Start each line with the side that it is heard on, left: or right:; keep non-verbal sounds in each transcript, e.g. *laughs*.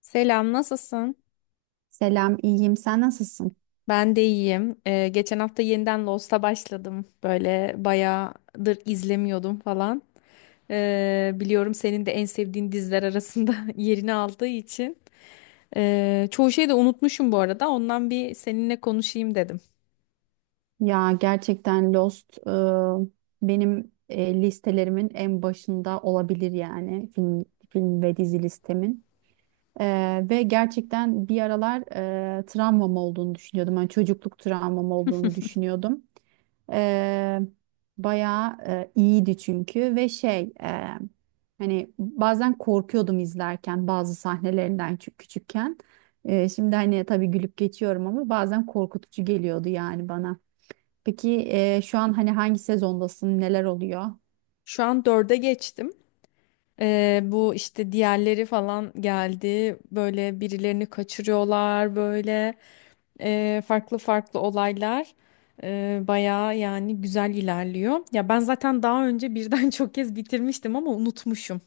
left: Selam, nasılsın?
right: Selam, iyiyim. Sen nasılsın?
left: Ben de iyiyim. Geçen hafta yeniden Lost'a başladım. Böyle bayağıdır izlemiyordum falan. Biliyorum senin de en sevdiğin diziler arasında *laughs* yerini aldığı için. Çoğu şeyi de unutmuşum bu arada. Ondan bir seninle konuşayım dedim.
right: Ya gerçekten Lost benim listelerimin en başında olabilir yani film, film ve dizi listemin. Ve gerçekten bir aralar travmam olduğunu düşünüyordum. Hani çocukluk travmam olduğunu düşünüyordum. Ee, Bayağı iyiydi çünkü ve hani bazen korkuyordum izlerken bazı sahnelerinden çünkü küçükken. Şimdi hani tabii gülüp geçiyorum ama bazen korkutucu geliyordu yani bana. Peki şu an hani hangi sezondasın? Neler oluyor?
left: Şu an dörde geçtim. Bu işte diğerleri falan geldi. Böyle birilerini kaçırıyorlar böyle. Farklı farklı olaylar bayağı yani güzel ilerliyor. Ya ben zaten daha önce birden *laughs* çok kez bitirmiştim ama unutmuşum.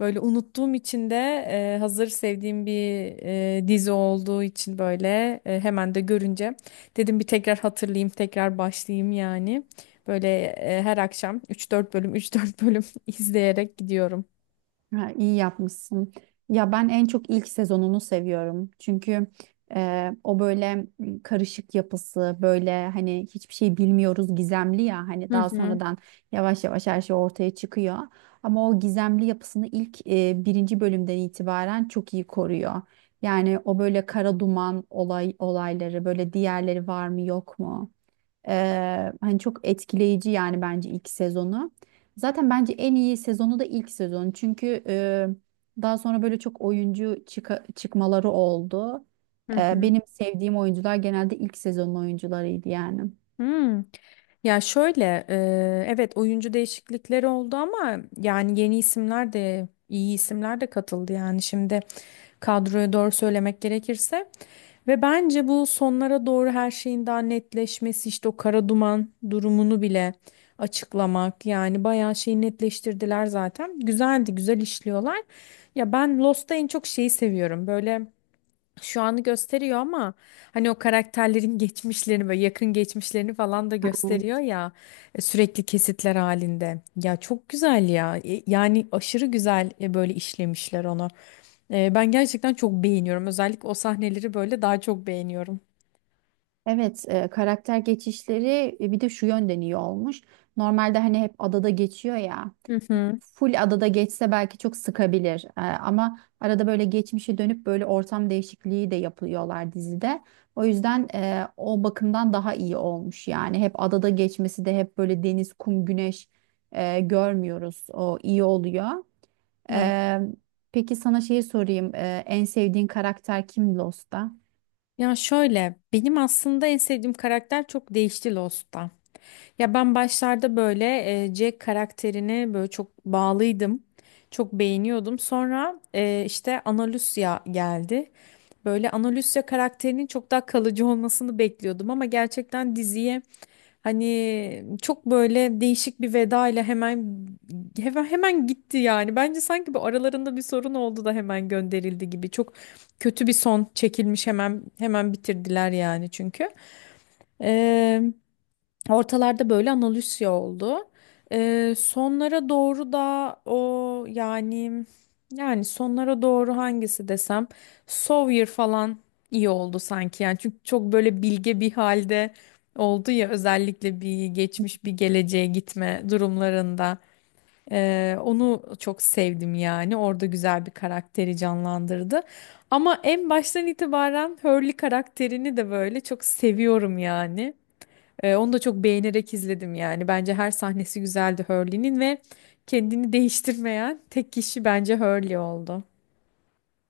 left: Böyle unuttuğum için de hazır sevdiğim bir dizi olduğu için böyle hemen de görünce dedim bir tekrar hatırlayayım, tekrar başlayayım yani. Böyle her akşam üç dört bölüm üç dört bölüm *laughs* izleyerek gidiyorum.
right: Ha, iyi yapmışsın. Ya ben en çok ilk sezonunu seviyorum. Çünkü o böyle karışık yapısı, böyle hani hiçbir şey bilmiyoruz gizemli ya. Hani
left: Hı
right: daha
left: hı.
right: sonradan yavaş yavaş her şey ortaya çıkıyor. Ama o gizemli yapısını ilk birinci bölümden itibaren çok iyi koruyor. Yani o böyle kara duman olay olayları, böyle diğerleri var mı yok mu? Hani çok etkileyici yani bence ilk sezonu. Zaten bence en iyi sezonu da ilk sezonu. Çünkü daha sonra böyle çok oyuncu çıkmaları oldu.
left: Hı hı.
right: Benim sevdiğim oyuncular genelde ilk sezonun oyuncularıydı yani.
left: Hmm. Ya şöyle, evet oyuncu değişiklikleri oldu ama yani yeni isimler de iyi isimler de katıldı yani şimdi kadroya doğru söylemek gerekirse ve bence bu sonlara doğru her şeyin daha netleşmesi işte o kara duman durumunu bile açıklamak yani bayağı şeyi netleştirdiler zaten güzeldi güzel işliyorlar ya ben Lost'ta en çok şeyi seviyorum böyle şu anı gösteriyor ama hani o karakterlerin *laughs* geçmişlerini böyle yakın geçmişlerini falan da gösteriyor ya sürekli kesitler halinde. Ya çok güzel ya. Yani aşırı güzel böyle işlemişler onu. Ben gerçekten çok beğeniyorum. Özellikle o sahneleri böyle daha çok beğeniyorum.
right: Evet, karakter geçişleri bir de şu yönden iyi olmuş. Normalde hani hep adada geçiyor ya.
left: Hı hı.
right: Full adada geçse belki çok sıkabilir. Ama arada böyle geçmişe dönüp böyle ortam değişikliği de yapıyorlar dizide. O yüzden o bakımdan daha iyi olmuş. Yani hep adada geçmesi de hep böyle deniz, kum, güneş görmüyoruz. O iyi oluyor.
left: Evet.
right: Ee, peki sana şeyi sorayım. En sevdiğin karakter kim Lost'ta?
left: Ya şöyle benim aslında en sevdiğim karakter çok değişti Lost'ta. Ya ben başlarda böyle Jack karakterine böyle çok bağlıydım. Çok beğeniyordum. Sonra işte Ana Lucia geldi. Böyle Ana Lucia karakterinin çok daha kalıcı olmasını bekliyordum ama gerçekten diziye hani çok böyle değişik bir veda ile hemen hemen gitti yani. Bence sanki bu aralarında bir sorun oldu da hemen gönderildi gibi. Çok kötü bir son çekilmiş hemen hemen bitirdiler yani çünkü. Ortalarda böyle analüsya oldu. Sonlara doğru da o yani sonlara doğru hangisi desem Sawyer falan iyi oldu sanki yani çünkü çok böyle bilge bir halde oldu ya özellikle bir geçmiş bir geleceğe gitme durumlarında. Onu çok sevdim yani orada güzel bir karakteri canlandırdı. Ama en baştan itibaren Hurley karakterini de böyle çok seviyorum yani. Onu da çok beğenerek izledim yani. Bence her sahnesi güzeldi Hurley'nin ve kendini değiştirmeyen tek kişi bence Hurley oldu.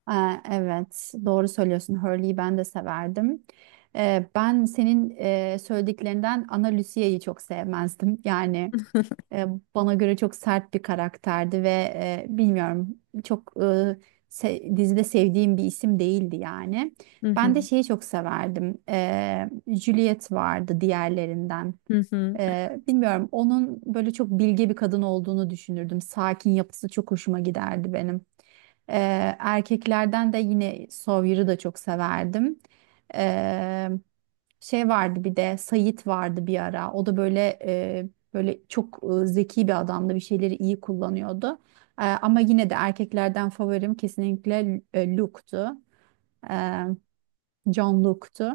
right: Aa, evet, doğru söylüyorsun. Hurley'i ben de severdim. Ben senin söylediklerinden Ana Lucia'yı çok sevmezdim. Yani e, bana göre çok sert bir karakterdi ve bilmiyorum çok dizide sevdiğim bir isim değildi yani.
left: Hı hı.
right: Ben de şeyi çok severdim. Juliet vardı diğerlerinden.
left: Hı hı.
right: Bilmiyorum onun böyle çok bilge bir kadın olduğunu düşünürdüm. Sakin yapısı çok hoşuma giderdi benim. Erkeklerden de yine Sawyer'ı da çok severdim. Ee, Şey vardı bir de Sayit vardı bir ara. O da böyle böyle çok zeki bir adamdı. Bir şeyleri iyi kullanıyordu. Ama yine de erkeklerden favorim kesinlikle Luke'tu. Ee, John Luke'tu.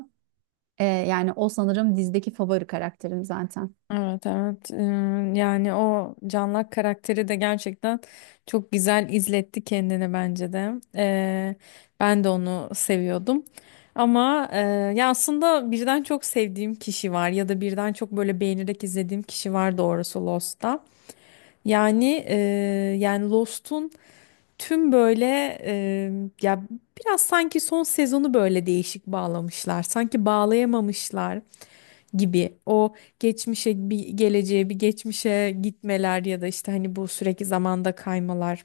right: Yani o sanırım dizdeki favori karakterim zaten.
left: Evet evet. Yani o Canlak karakteri de gerçekten çok güzel izletti kendini bence de. Ben de onu seviyordum. Ama ya aslında birden çok sevdiğim kişi var ya da birden çok böyle beğenerek izlediğim kişi var doğrusu Lost'ta. Yani Lost'un tüm böyle e, ya biraz sanki son sezonu böyle değişik bağlamışlar. Sanki bağlayamamışlar gibi. O geçmişe bir geleceğe bir geçmişe gitmeler ya da işte hani bu sürekli zamanda kaymalar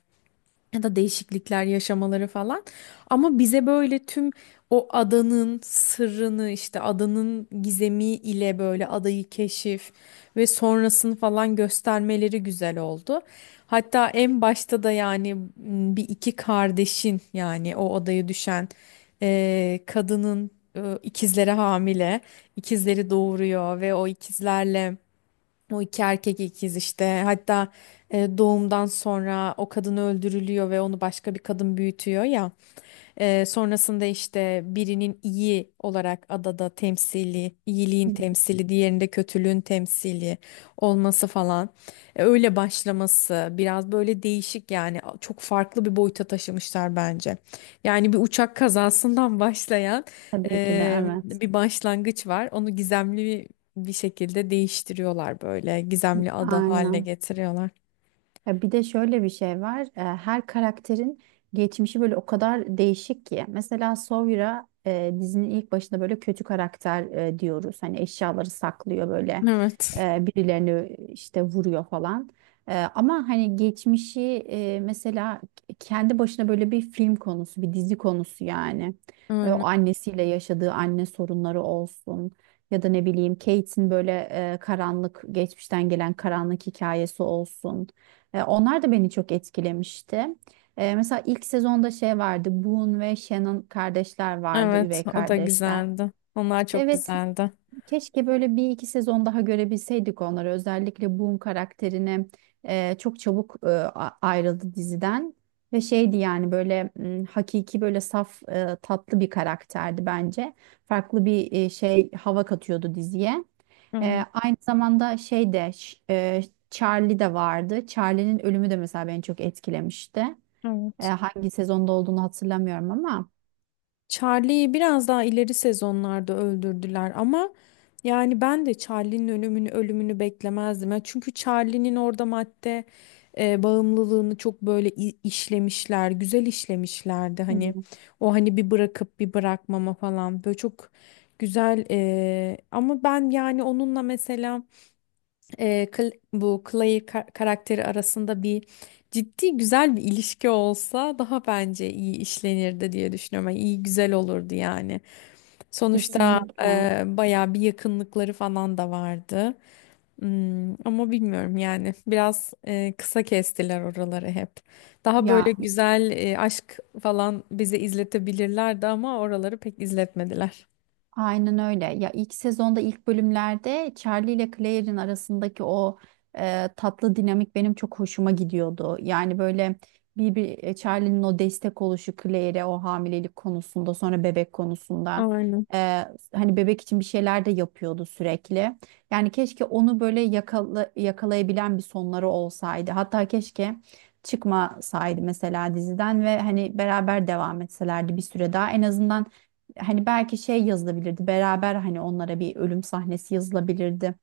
left: ya da değişiklikler yaşamaları falan. Ama bize böyle tüm o adanın sırrını işte adanın gizemi ile böyle adayı keşif ve sonrasını falan göstermeleri güzel oldu. Hatta en başta da yani bir iki kardeşin yani o adaya düşen kadının ikizleri hamile, ikizleri doğuruyor ve o ikizlerle o iki erkek ikiz işte. Hatta doğumdan sonra o kadın öldürülüyor ve onu başka bir kadın büyütüyor ya. Sonrasında işte birinin iyi olarak adada temsili, iyiliğin temsili, diğerinde kötülüğün temsili olması falan. Öyle başlaması biraz böyle değişik yani çok farklı bir boyuta taşımışlar bence. Yani bir uçak kazasından *laughs* başlayan
right: Tabii ki de evet.
left: bir başlangıç var. Onu gizemli bir şekilde değiştiriyorlar böyle gizemli ada haline
right: Aynen.
left: getiriyorlar.
right: Ya bir de şöyle bir şey var. Her karakterin geçmişi böyle o kadar değişik ki. Mesela Sawyer dizinin ilk başında böyle kötü karakter diyoruz. Hani eşyaları saklıyor böyle
left: Evet.
right: birilerini işte vuruyor falan. Ama hani geçmişi mesela kendi başına böyle bir film konusu, bir dizi konusu yani.
left: Aynen.
right: O annesiyle yaşadığı anne sorunları olsun. Ya da ne bileyim Kate'in böyle karanlık geçmişten gelen karanlık hikayesi olsun. Onlar da beni çok etkilemişti. Mesela ilk sezonda şey vardı. Boone ve Shannon kardeşler vardı,
left: Evet,
right: üvey
left: o da
right: kardeşler.
left: güzeldi. Onlar çok
right: Evet,
left: güzeldi.
right: keşke böyle bir iki sezon daha görebilseydik onları. Özellikle Boone karakterine çok çabuk ayrıldı diziden. Ve şeydi yani böyle hakiki böyle saf tatlı bir karakterdi bence. Farklı bir şey hava katıyordu diziye. E,
left: Aynen.
right: Aynı zamanda şey de Charlie de vardı. Charlie'nin ölümü de mesela beni çok etkilemişti.
left: Evet.
right: Hangi sezonda olduğunu hatırlamıyorum ama.
left: Charlie'yi biraz daha ileri sezonlarda öldürdüler ama yani ben de Charlie'nin ölümünü beklemezdim. Ya çünkü Charlie'nin orada madde bağımlılığını çok böyle işlemişler, güzel işlemişlerdi. Hani
right: Hmm,
left: o hani bir bırakıp bir bırakmama falan böyle çok güzel ama ben yani onunla mesela bu Clay karakteri arasında bir ciddi güzel bir ilişki olsa daha bence iyi işlenirdi diye düşünüyorum. Yani iyi güzel olurdu yani. Sonuçta
right: kesinlikle.
left: bayağı bir yakınlıkları falan da vardı. Ama bilmiyorum yani biraz kısa kestiler oraları hep. Daha böyle
right: Ya
left: güzel aşk falan bize izletebilirlerdi ama oraları pek izletmediler.
right: aynen öyle. Ya ilk sezonda ilk bölümlerde Charlie ile Claire'in arasındaki o tatlı dinamik benim çok hoşuma gidiyordu. Yani böyle bir Charlie'nin o destek oluşu Claire'e o hamilelik konusunda sonra bebek konusunda
left: Aynen.
right: e, hani bebek için bir şeyler de yapıyordu sürekli. Yani keşke onu böyle yakalayabilen bir sonları olsaydı. Hatta keşke çıkmasaydı mesela diziden ve hani beraber devam etselerdi bir süre daha en azından. Hani belki şey yazılabilirdi beraber hani onlara bir ölüm sahnesi yazılabilirdi.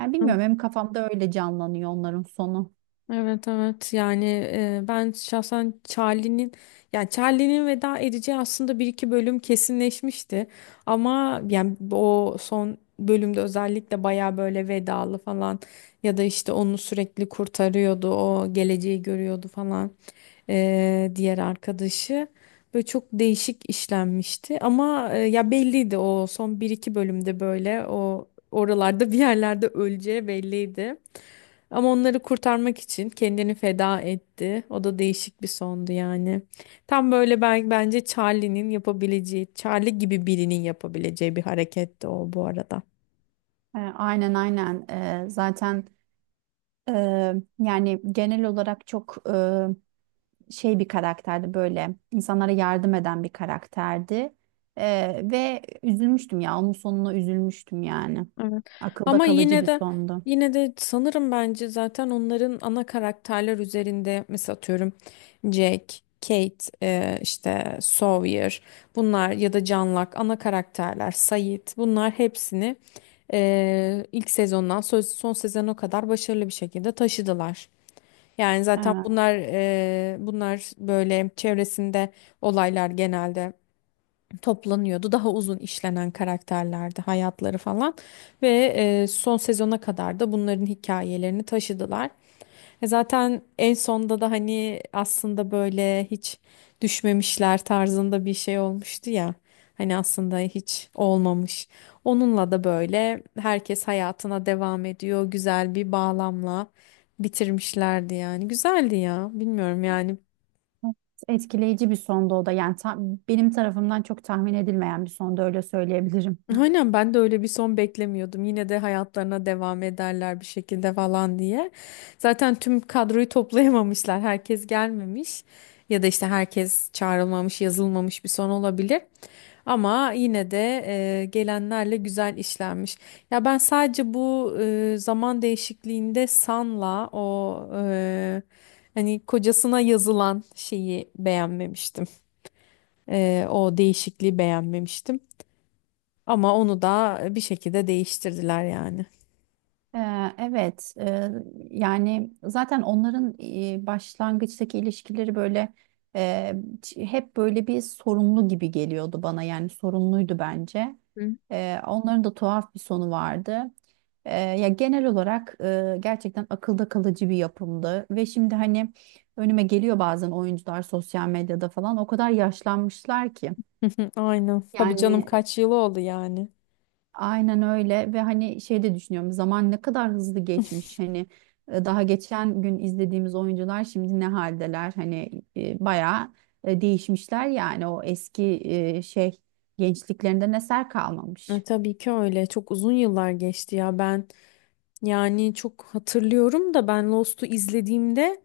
right: Yani bilmiyorum benim kafamda öyle canlanıyor onların sonu.
left: Evet evet yani ben şahsen Charlie'nin yani Charlie'nin veda edeceği aslında bir iki bölüm kesinleşmişti ama yani o son bölümde özellikle baya böyle vedalı falan ya da işte onu sürekli kurtarıyordu o geleceği görüyordu falan diğer arkadaşı böyle çok değişik işlenmişti ama ya belliydi o son bir iki bölümde böyle o oralarda bir yerlerde öleceği belliydi. Ama onları kurtarmak için kendini feda etti. O da değişik bir sondu yani. Tam böyle ben, bence Charlie'nin yapabileceği, Charlie gibi birinin yapabileceği bir hareketti o bu arada.
right: Aynen. Zaten e, yani genel olarak çok şey bir karakterdi böyle insanlara yardım eden bir karakterdi. Ve üzülmüştüm ya onun sonuna üzülmüştüm yani.
left: Evet.
right: Akılda
left: Ama
right: kalıcı
left: yine
right: bir
left: de
right: sondu.
left: Yine de sanırım bence zaten onların ana karakterler üzerinde mesela atıyorum Jack, Kate, işte Sawyer bunlar ya da John ana karakterler, Sayit, bunlar hepsini ilk sezondan son sezona kadar başarılı bir şekilde taşıdılar. Yani zaten
right: Evet.
left: bunlar böyle çevresinde olaylar genelde toplanıyordu. Daha uzun işlenen karakterlerdi hayatları falan ve son sezona kadar da bunların hikayelerini taşıdılar. Zaten en sonda da hani aslında böyle hiç düşmemişler tarzında bir şey olmuştu ya. Hani aslında hiç olmamış. Onunla da böyle herkes hayatına devam ediyor. Güzel bir bağlamla bitirmişlerdi yani. Güzeldi ya. Bilmiyorum yani.
right: Etkileyici bir sondu o da yani benim tarafımdan çok tahmin edilmeyen bir sondu öyle söyleyebilirim.
left: Aynen ben de öyle bir son beklemiyordum. Yine de hayatlarına devam ederler bir şekilde falan diye. Zaten tüm kadroyu toplayamamışlar. Herkes gelmemiş ya da işte herkes çağrılmamış, yazılmamış bir son olabilir. Ama yine de gelenlerle güzel işlenmiş. Ya ben sadece bu zaman değişikliğinde San'la o hani kocasına yazılan şeyi beğenmemiştim. O değişikliği beğenmemiştim. Ama onu da bir şekilde değiştirdiler yani.
right: Evet, yani zaten onların başlangıçtaki ilişkileri böyle e, hep böyle bir sorunlu gibi geliyordu bana yani sorunluydu bence.
left: Hı.
right: Onların da tuhaf bir sonu vardı. Ya genel olarak gerçekten akılda kalıcı bir yapımdı ve şimdi hani önüme geliyor bazen oyuncular sosyal medyada falan o kadar yaşlanmışlar ki.
left: *laughs* Aynen. Tabii canım
right: Yani
left: kaç yılı oldu yani.
right: aynen öyle ve hani şey de düşünüyorum zaman ne kadar hızlı geçmiş hani daha geçen gün izlediğimiz oyuncular şimdi ne haldeler hani bayağı değişmişler yani o eski şey gençliklerinden eser
left: E,
right: kalmamış.
left: tabii ki öyle. Çok uzun yıllar geçti ya. Ben yani çok hatırlıyorum da ben Lost'u izlediğimde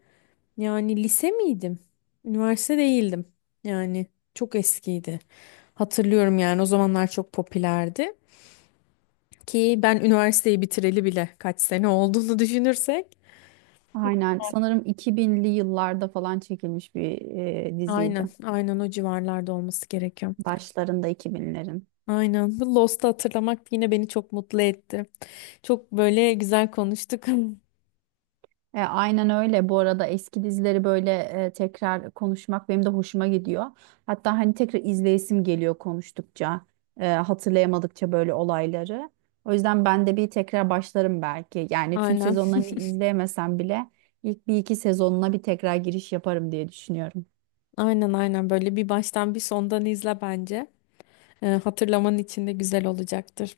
left: yani lise miydim? Üniversite değildim. Yani çok eskiydi. Hatırlıyorum yani o zamanlar çok popülerdi. Ki ben üniversiteyi bitireli bile kaç sene olduğunu *laughs* düşünürsek.
right: Aynen sanırım 2000'li yıllarda falan çekilmiş bir diziydi
left: Aynen, aynen o civarlarda olması gerekiyor.
right: başlarında 2000'lerin.
left: Aynen. Bu Lost'u hatırlamak yine beni çok mutlu etti. Çok böyle güzel konuştuk. *laughs*
right: Aynen öyle. Bu arada eski dizileri böyle tekrar konuşmak benim de hoşuma gidiyor. Hatta hani tekrar izleyesim geliyor konuştukça, hatırlayamadıkça böyle olayları. O yüzden ben de bir tekrar başlarım belki. Yani tüm
left: Aynen.
right: sezonlarını izleyemesem bile ilk bir iki sezonuna bir tekrar giriş yaparım diye düşünüyorum.
left: Aynen aynen. Böyle bir baştan bir sondan izle bence. Hatırlaman için de güzel olacaktır.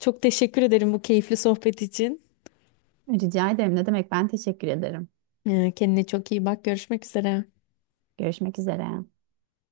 left: Çok teşekkür ederim bu keyifli sohbet için.
right: Rica ederim. Ne demek? Ben teşekkür ederim.
left: Kendine çok iyi bak. Görüşmek üzere.
right: Görüşmek üzere.